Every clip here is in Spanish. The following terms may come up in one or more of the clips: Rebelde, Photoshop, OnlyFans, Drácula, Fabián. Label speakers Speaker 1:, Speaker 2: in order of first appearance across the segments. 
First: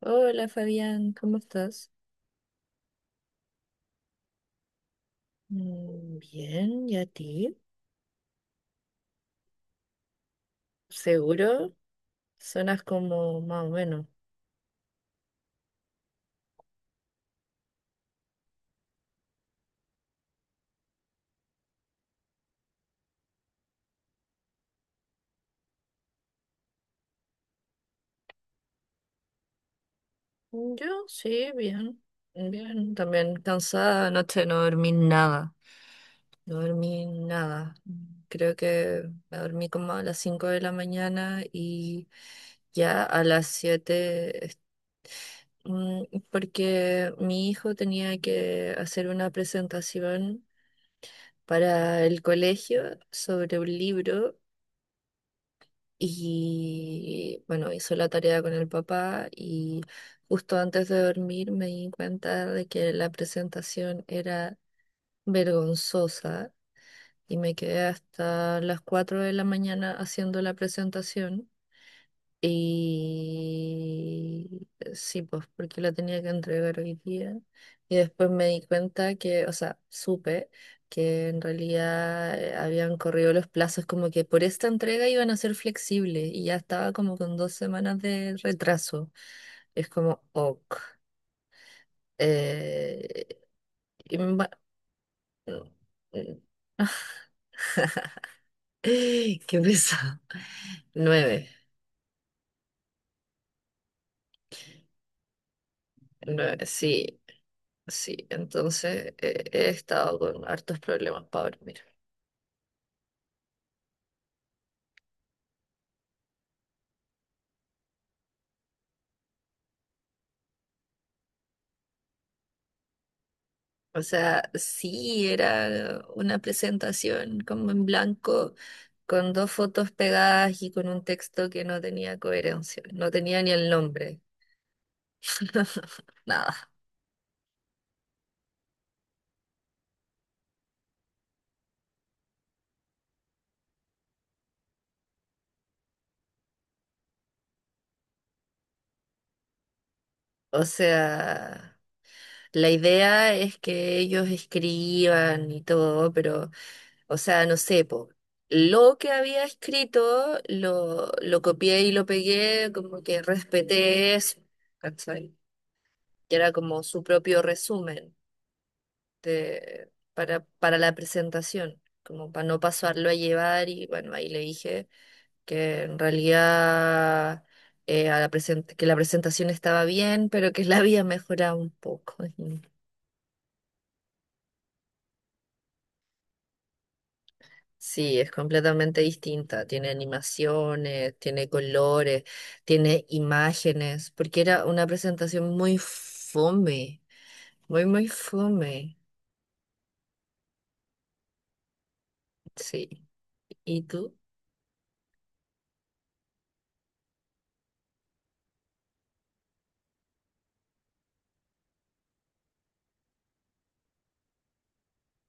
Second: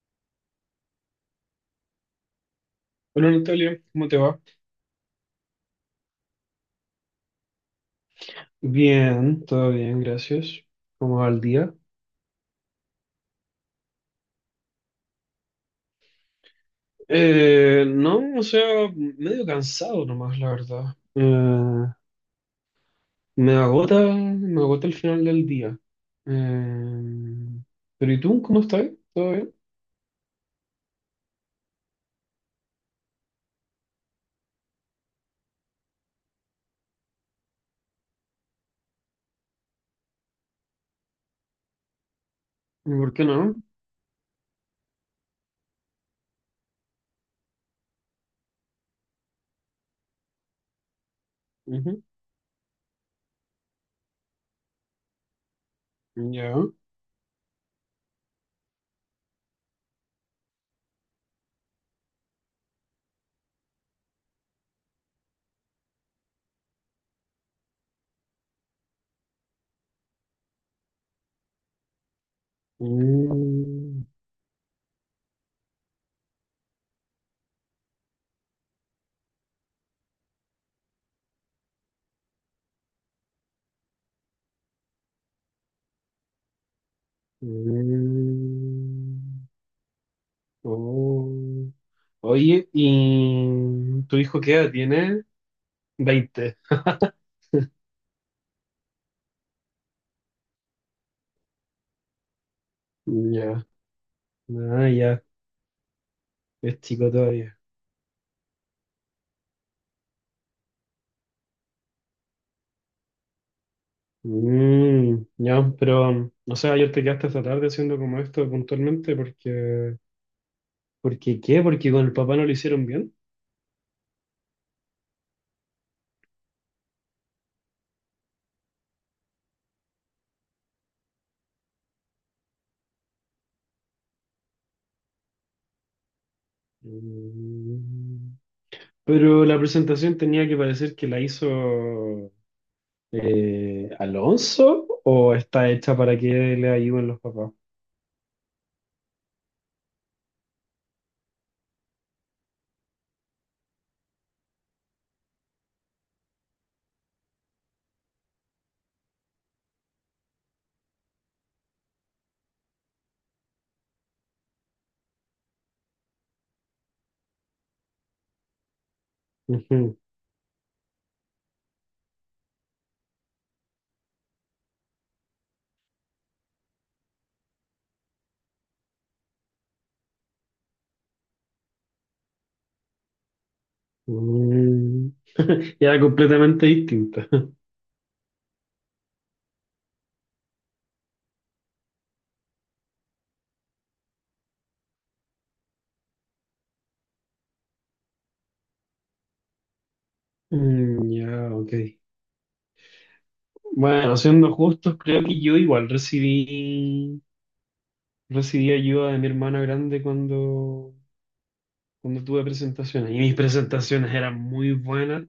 Speaker 1: Hola Fabián, ¿cómo estás?
Speaker 2: Hola Natalia, ¿cómo te va?
Speaker 1: Bien, ¿y a ti?
Speaker 2: Bien, todo bien, gracias. ¿Cómo va el día?
Speaker 1: ¿Seguro? Sonas como más o menos.
Speaker 2: No, o sea, medio cansado nomás, la verdad. Me agota, me agota el final del día. Eh, pero ¿y tú? ¿Cómo estás? ¿Todo bien?
Speaker 1: Yo sí, bien, bien. También cansada, anoche no dormí nada, no dormí nada. Creo que me dormí como a las 5 de la mañana y
Speaker 2: ¿Y
Speaker 1: ya
Speaker 2: por
Speaker 1: a
Speaker 2: qué
Speaker 1: las
Speaker 2: no?
Speaker 1: 7, Mm, porque mi hijo tenía que hacer una presentación
Speaker 2: Ujú.
Speaker 1: para el colegio sobre un libro.
Speaker 2: Ya.
Speaker 1: Y bueno, hizo la tarea con el papá, y justo antes de dormir me di cuenta de que la presentación era vergonzosa y me quedé hasta las 4 de la mañana haciendo la presentación.
Speaker 2: Mm.
Speaker 1: Y sí, pues porque lo tenía que entregar hoy día. Y después me di cuenta que, o sea, supe que en realidad habían corrido los plazos, como que por esta entrega iban a ser flexibles y ya estaba como con 2 semanas de retraso.
Speaker 2: Mm.
Speaker 1: Es como, ok.
Speaker 2: Oh. Oye,
Speaker 1: Eh,
Speaker 2: ¿y tu
Speaker 1: y
Speaker 2: hijo
Speaker 1: ma-
Speaker 2: qué edad tiene? 20.
Speaker 1: Qué pesado. 9,
Speaker 2: Ya. Ah, ya.
Speaker 1: nueve,
Speaker 2: Es chico
Speaker 1: sí.
Speaker 2: todavía.
Speaker 1: Sí, entonces he estado con hartos problemas, para dormir.
Speaker 2: Mm, ya, pero, o sea, ayer te quedaste hasta tarde haciendo como esto puntualmente porque, porque ¿qué? Porque con el papá no lo hicieron bien.
Speaker 1: O sea, sí, era una presentación como en blanco, con dos fotos pegadas y con un texto que no tenía coherencia, no tenía ni el nombre, nada.
Speaker 2: Mm, pero la presentación tenía que parecer que la hizo Alonso o está hecha para que le ayuden los papás.
Speaker 1: O sea, la idea es que ellos escriban y todo, pero... O sea, no sé, po, lo que había escrito lo copié y lo pegué, como que respeté eso, ¿cachai? Que era como su propio resumen de,
Speaker 2: Ujú.
Speaker 1: para la presentación, como para no pasarlo a llevar, y bueno, ahí le dije que en realidad que la presentación estaba bien, pero que la había mejorado un poco.
Speaker 2: Mm, era completamente distinta.
Speaker 1: Sí, es completamente distinta. Tiene animaciones, tiene colores, tiene imágenes, porque era una presentación muy fome, muy, muy fome.
Speaker 2: Mm, ya, ok.
Speaker 1: Sí. ¿Y tú?
Speaker 2: Bueno, siendo justos, creo que yo igual recibí. Recibí ayuda de mi hermana grande cuando, cuando tuve presentaciones. Y mis presentaciones eran muy buenas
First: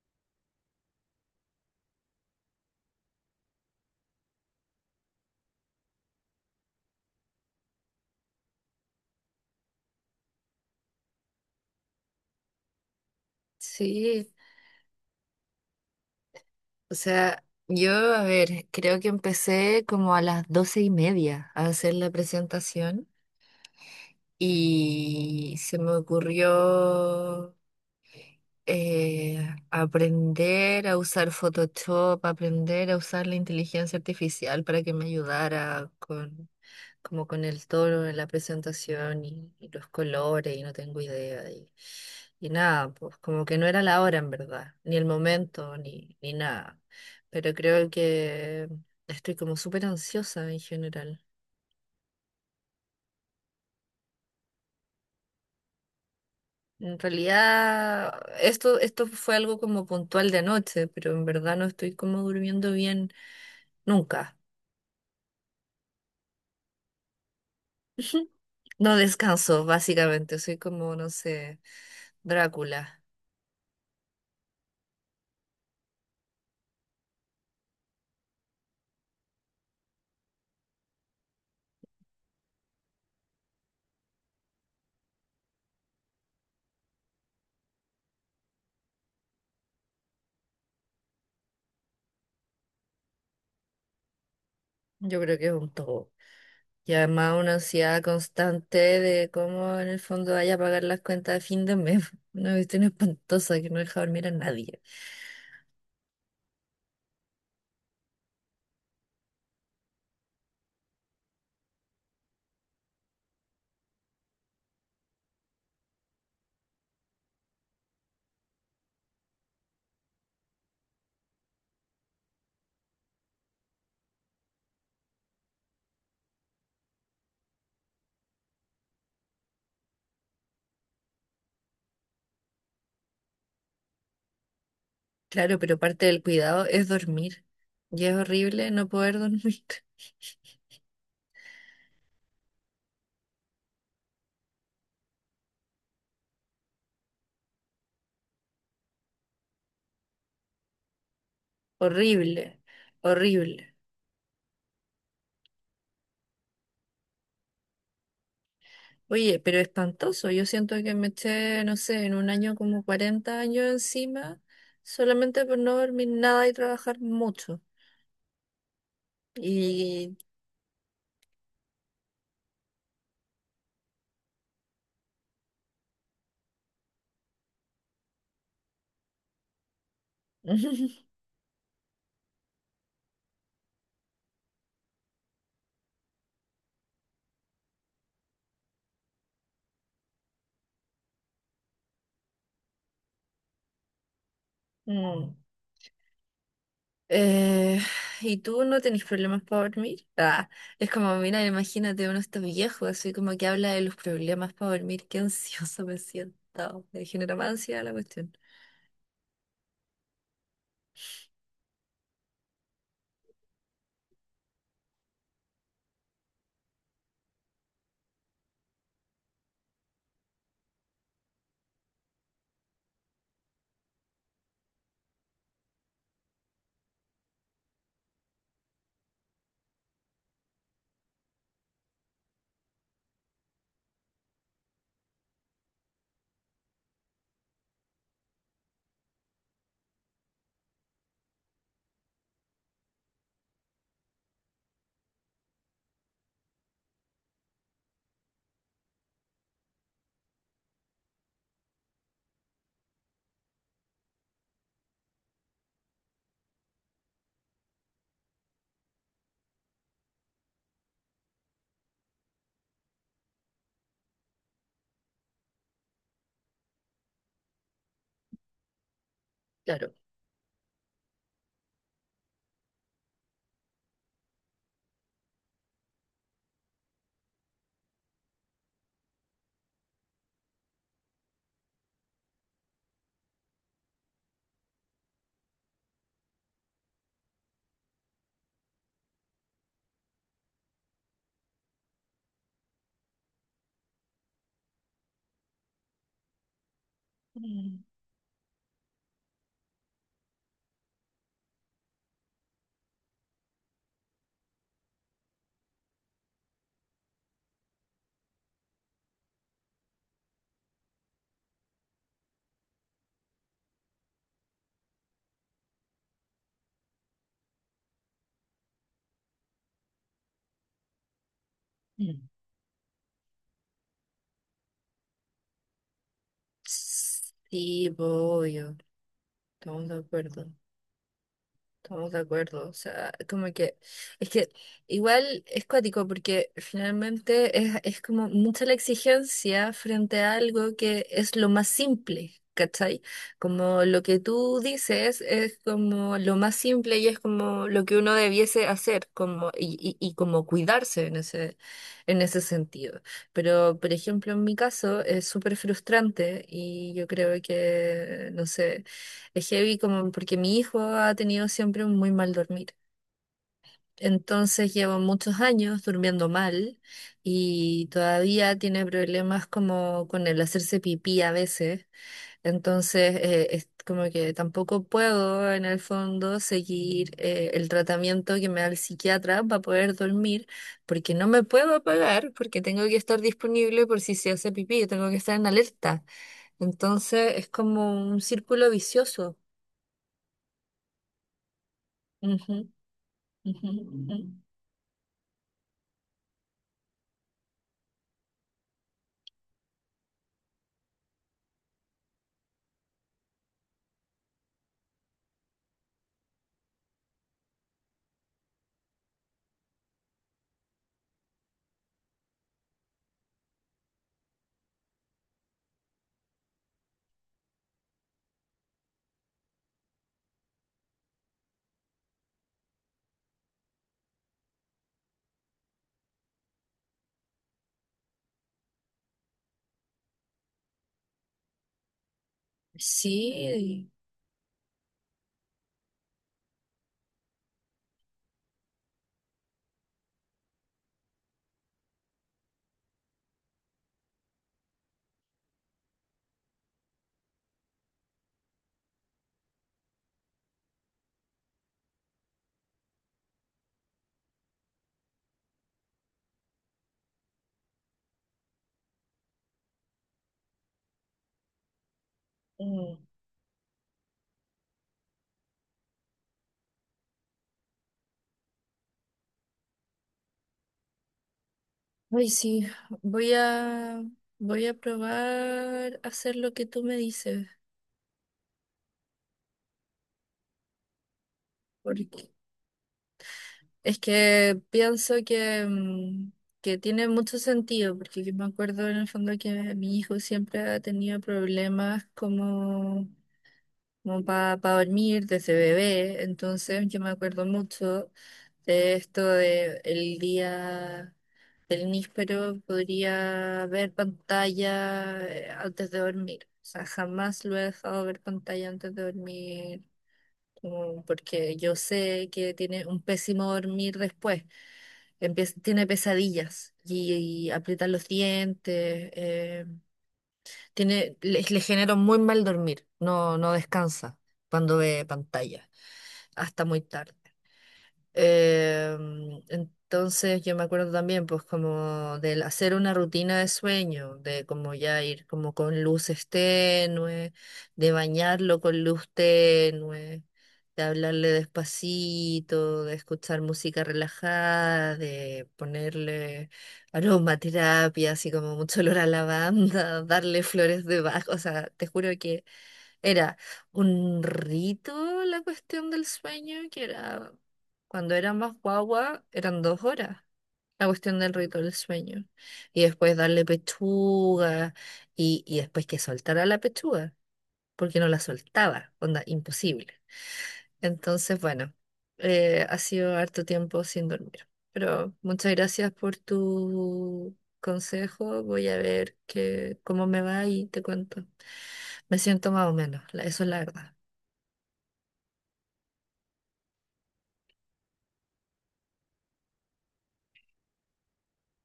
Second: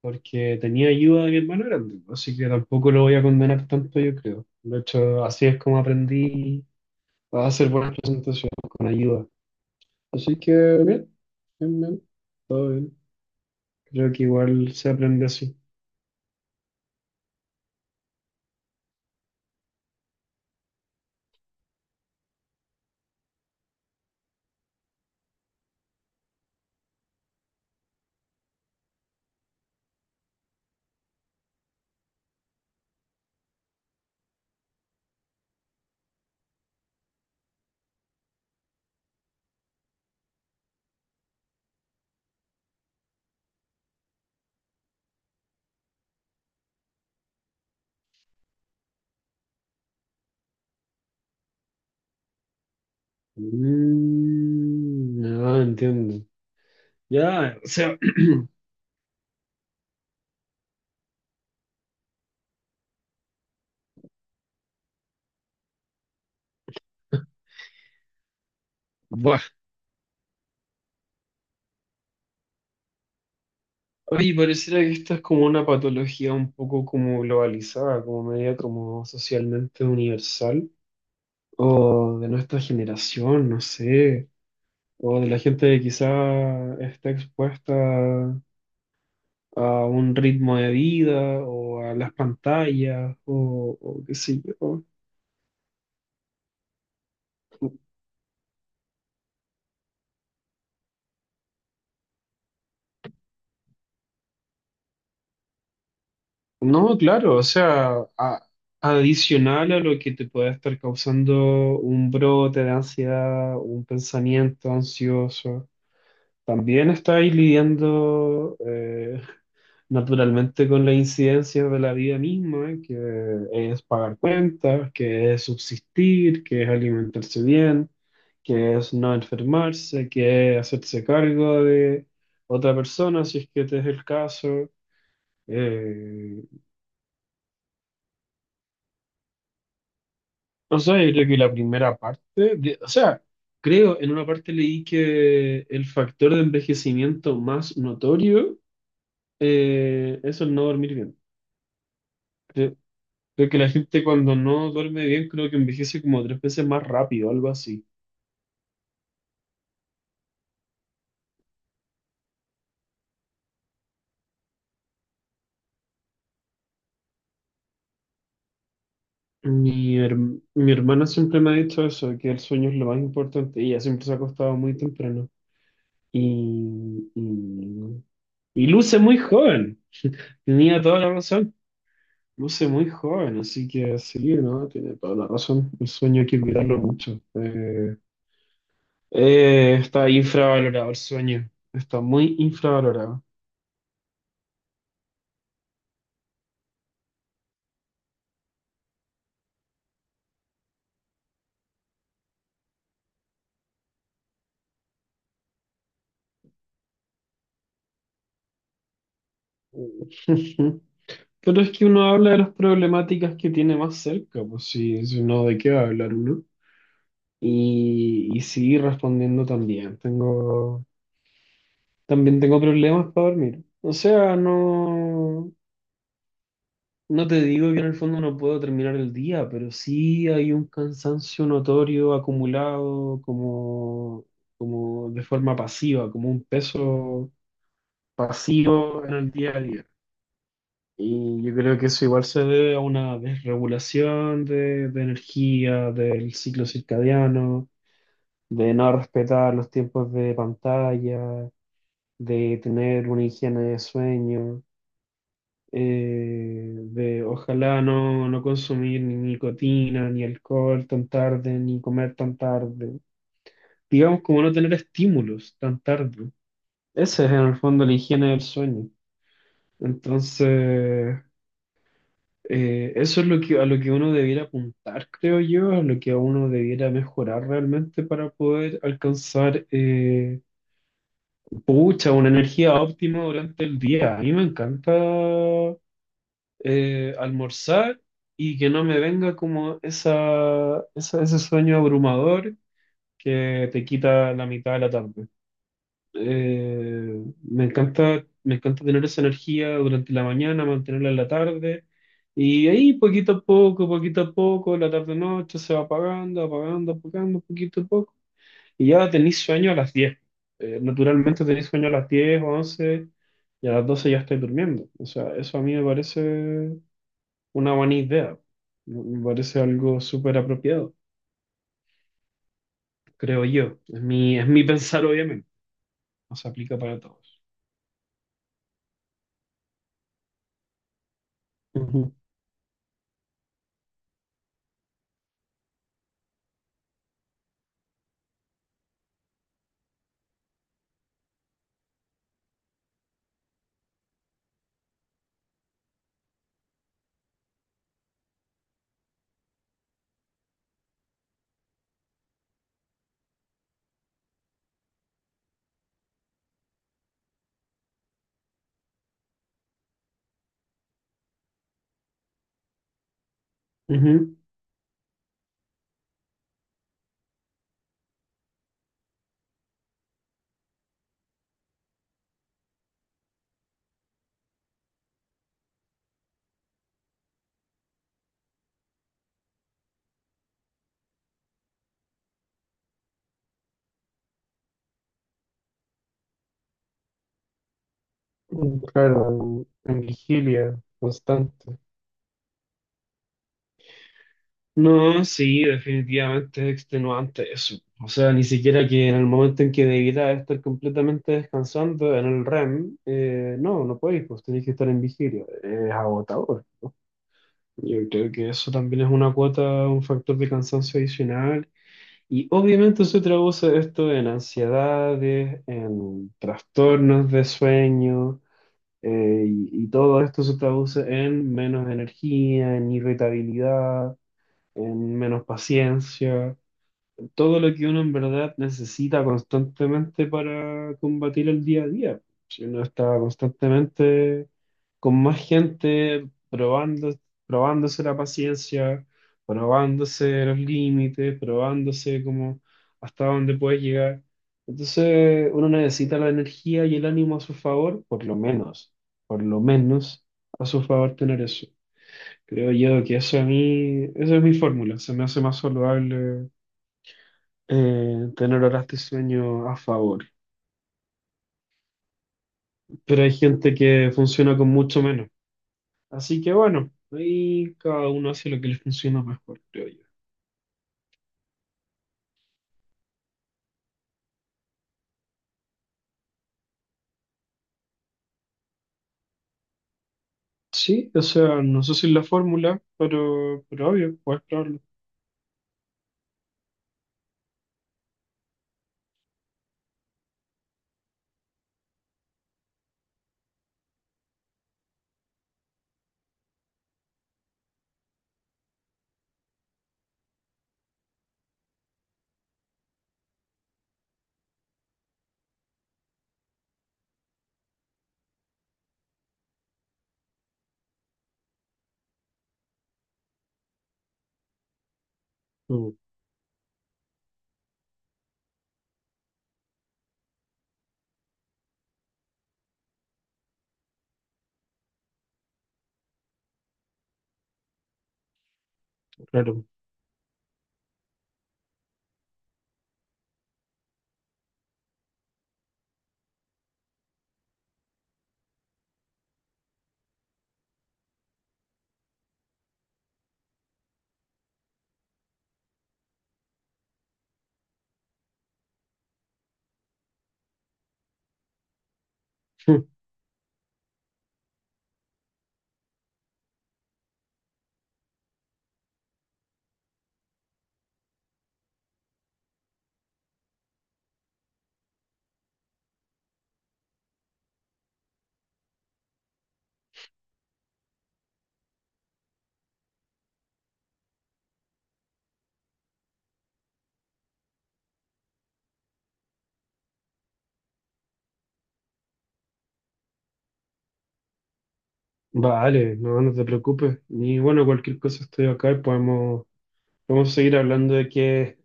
Speaker 2: porque tenía ayuda de mi hermana grande. Así que tampoco lo voy a condenar tanto, yo creo. De hecho, así es como aprendí a hacer buenas presentaciones con ayuda. Así que bien, bien, bien, todo bien. Creo que
Speaker 1: Sí.
Speaker 2: igual se aprende así.
Speaker 1: O sea, yo, a ver, creo que empecé como a las 12:30 a hacer la presentación y se me ocurrió eh, aprender a usar Photoshop, aprender a usar la inteligencia artificial para que me ayudara con, como con el tono en la presentación y los colores, y no tengo idea. Y nada, pues como que no era la hora en verdad, ni el momento, ni nada. Pero creo que estoy como súper ansiosa en general.
Speaker 2: Mm, ah, entiendo.
Speaker 1: En
Speaker 2: Ya, o sea,
Speaker 1: realidad, esto fue algo como puntual de noche, pero en verdad no estoy como durmiendo bien nunca. No
Speaker 2: buah.
Speaker 1: descanso, básicamente. Soy como, no sé, Drácula.
Speaker 2: Oye, pareciera que esta es como una patología un poco como globalizada, como media como socialmente universal, o de nuestra generación, no sé, o de la gente que quizá está expuesta a un ritmo de vida, o a las pantallas, o qué sé yo.
Speaker 1: Yo creo que es un todo. Y además una ansiedad constante de cómo en el fondo vaya a pagar las cuentas de fin de mes. Una cuestión espantosa que no deja dormir a nadie.
Speaker 2: No, claro, o sea, a- adicional a lo que te puede estar causando un brote de ansiedad, un pensamiento ansioso. También está ahí lidiando naturalmente con las incidencias de la vida misma, que es pagar cuentas, que es subsistir, que es alimentarse bien, que es no enfermarse, que es hacerse cargo de otra persona, si es que este es el caso.
Speaker 1: Claro, pero parte del
Speaker 2: Eh,
Speaker 1: cuidado es dormir. Y es horrible no poder dormir.
Speaker 2: o sea, yo creo que la primera parte, de- o sea, creo, en una parte leí que el factor de envejecimiento más notorio es el no dormir bien.
Speaker 1: Horrible,
Speaker 2: Sí. Creo que
Speaker 1: horrible.
Speaker 2: la gente cuando no duerme bien, creo que envejece como tres veces más rápido, algo así.
Speaker 1: Oye, pero espantoso. Yo siento que me eché, no sé, en un año como 40 años encima, solamente por no dormir nada y trabajar mucho.
Speaker 2: Mi,
Speaker 1: Y...
Speaker 2: herm- mi hermana siempre me ha dicho eso, que el sueño es lo más importante. Y ella siempre se ha acostado muy temprano. Y, y, y luce muy joven. Tenía toda la razón. Luce muy joven, así que sí, ¿no? Tiene toda la razón. El sueño hay que cuidarlo mucho. Está infravalorado el sueño. Está muy infravalorado.
Speaker 1: Mm. Eh, ¿Y tú no tenés problemas para dormir? Ah, es como, mira, imagínate, uno está viejo, así como que habla de los problemas para dormir. Qué ansioso me siento. Me genera más ansiedad la cuestión.
Speaker 2: Pero es que uno habla de las problemáticas que tiene más cerca, pues sí, si no, ¿de qué va a hablar uno? Y sí, respondiendo también, también tengo problemas para dormir. O sea, no, no te digo que en el fondo no puedo terminar el día, pero sí hay un cansancio notorio acumulado como, como de forma pasiva, como un peso pasivo en el día a día. Y yo creo que eso igual se debe a una desregulación de energía, del ciclo circadiano, de no respetar los tiempos de pantalla, de tener una higiene de sueño, de ojalá no, no consumir ni nicotina, ni alcohol tan tarde, ni comer tan tarde. Digamos como no tener estímulos tan tarde. Ese es en el fondo la higiene del sueño.
Speaker 1: Claro.
Speaker 2: Entonces... eso es lo que, a lo que uno debiera apuntar, creo yo, a lo que uno debiera mejorar realmente para poder alcanzar, pucha, una energía óptima durante el día. A mí me encanta almorzar y que no me venga como esa- ese sueño abrumador que te quita la mitad de la tarde.
Speaker 1: Mm.
Speaker 2: Me encanta tener esa energía durante la mañana, mantenerla en la tarde. Y ahí poquito a poco, la tarde-noche se va apagando, apagando, apagando, poquito a poco. Y ya tenéis sueño a las 10. Naturalmente tenéis sueño a las 10 o 11 y a las 12 ya estáis durmiendo. O sea, eso a mí me parece una buena idea. Me parece algo súper apropiado,
Speaker 1: Mm.
Speaker 2: creo yo. Es mi pensar, obviamente. No se aplica para todos.
Speaker 1: Sí, voy. Estamos de acuerdo, estamos
Speaker 2: Ujú,
Speaker 1: de acuerdo. O sea, como que, es que igual es cuático porque finalmente es como mucha la exigencia frente a algo que es lo más simple, ¿cachai? Como lo que tú dices es como lo más simple y es como lo que uno debiese hacer, como, y como cuidarse en en ese sentido. Pero, por ejemplo, en mi caso es súper frustrante y yo creo que, no sé. Es heavy, como porque mi hijo ha tenido siempre un muy mal dormir.
Speaker 2: ujú.
Speaker 1: Entonces llevo muchos años durmiendo mal y todavía tiene problemas como con el hacerse pipí a veces. Entonces es como que tampoco puedo en el fondo seguir el tratamiento que me da el psiquiatra para poder dormir, porque no me puedo apagar porque tengo que estar disponible por si se hace pipí, yo tengo que estar en alerta. Entonces es como un círculo
Speaker 2: Mm, claro,
Speaker 1: vicioso.
Speaker 2: en vigilia constante.
Speaker 1: Ujú. Ujú, ujú.
Speaker 2: No, sí, definitivamente es extenuante eso. O sea, ni siquiera que en el momento en que debiera estar completamente descansando en el REM, no, no podéis, pues tenéis que estar en vigilia. Es agotador, ¿no? Yo creo que eso también es una cuota, un factor de cansancio adicional. Y obviamente se traduce esto en ansiedades, en trastornos de sueño. Y todo esto se traduce en menos energía, en irritabilidad, en menos paciencia, todo lo que uno en verdad necesita constantemente para combatir el día a día. Si uno está
Speaker 1: Sí,
Speaker 2: constantemente con más gente, probando, probándose la paciencia, probándose los límites, probándose como hasta dónde puedes llegar. Entonces uno necesita la energía y el ánimo a su favor, por lo menos a su favor tener eso. Creo yo que eso a mí, esa es mi fórmula, se me hace más saludable tener horas de sueño a favor.
Speaker 1: mm,
Speaker 2: Pero hay gente que funciona con mucho menos. Así que bueno, ahí cada uno hace lo que le funciona mejor, creo yo.
Speaker 1: ay, sí, voy a, voy a probar hacer lo que tú me dices,
Speaker 2: Sí, o sea, no sé si es la
Speaker 1: porque
Speaker 2: fórmula, pero
Speaker 1: es
Speaker 2: obvio, puedes
Speaker 1: que
Speaker 2: probarlo.
Speaker 1: pienso que tiene mucho sentido, porque yo me acuerdo en el fondo que mi hijo siempre ha tenido problemas como para dormir desde bebé. Entonces yo me acuerdo mucho de esto de el día del níspero podría ver pantalla antes de dormir. O sea, jamás lo he dejado ver pantalla antes de dormir, como porque yo sé que tiene un pésimo dormir después. Tiene
Speaker 2: Mm,
Speaker 1: pesadillas y aprieta los dientes, eh, le genera un muy mal dormir, no, no descansa cuando ve pantalla hasta muy tarde. Eh,
Speaker 2: claro.
Speaker 1: entonces yo me acuerdo también, pues como del hacer una rutina de sueño, de como ya ir como con luces tenues, de bañarlo con luz tenue, de hablarle despacito, de escuchar música relajada, de ponerle aromaterapia, así como mucho olor a lavanda, darle flores debajo, o sea, te juro que era un rito la cuestión del sueño, que era cuando era más guagua, eran 2 horas la cuestión del rito del sueño. Y después darle pechuga y después que soltara la pechuga, porque no la soltaba, onda, imposible. Entonces, bueno, ha sido harto tiempo sin dormir. Pero muchas gracias por tu consejo. Voy a ver que, cómo me va y te cuento. Me siento más o menos, eso es la verdad.
Speaker 2: Vale, no, no te preocupes. Y bueno, cualquier cosa estoy acá y podemos, podemos seguir hablando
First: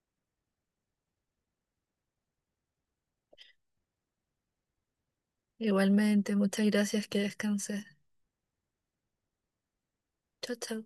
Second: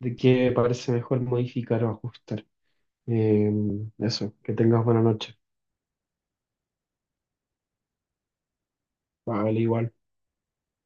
Speaker 2: de qué parece mejor modificar o ajustar. Eh, eso, que tengas buena noche.
Speaker 1: Igualmente, muchas gracias, que descanses.
Speaker 2: Vale, igual.
Speaker 1: Chao, chao.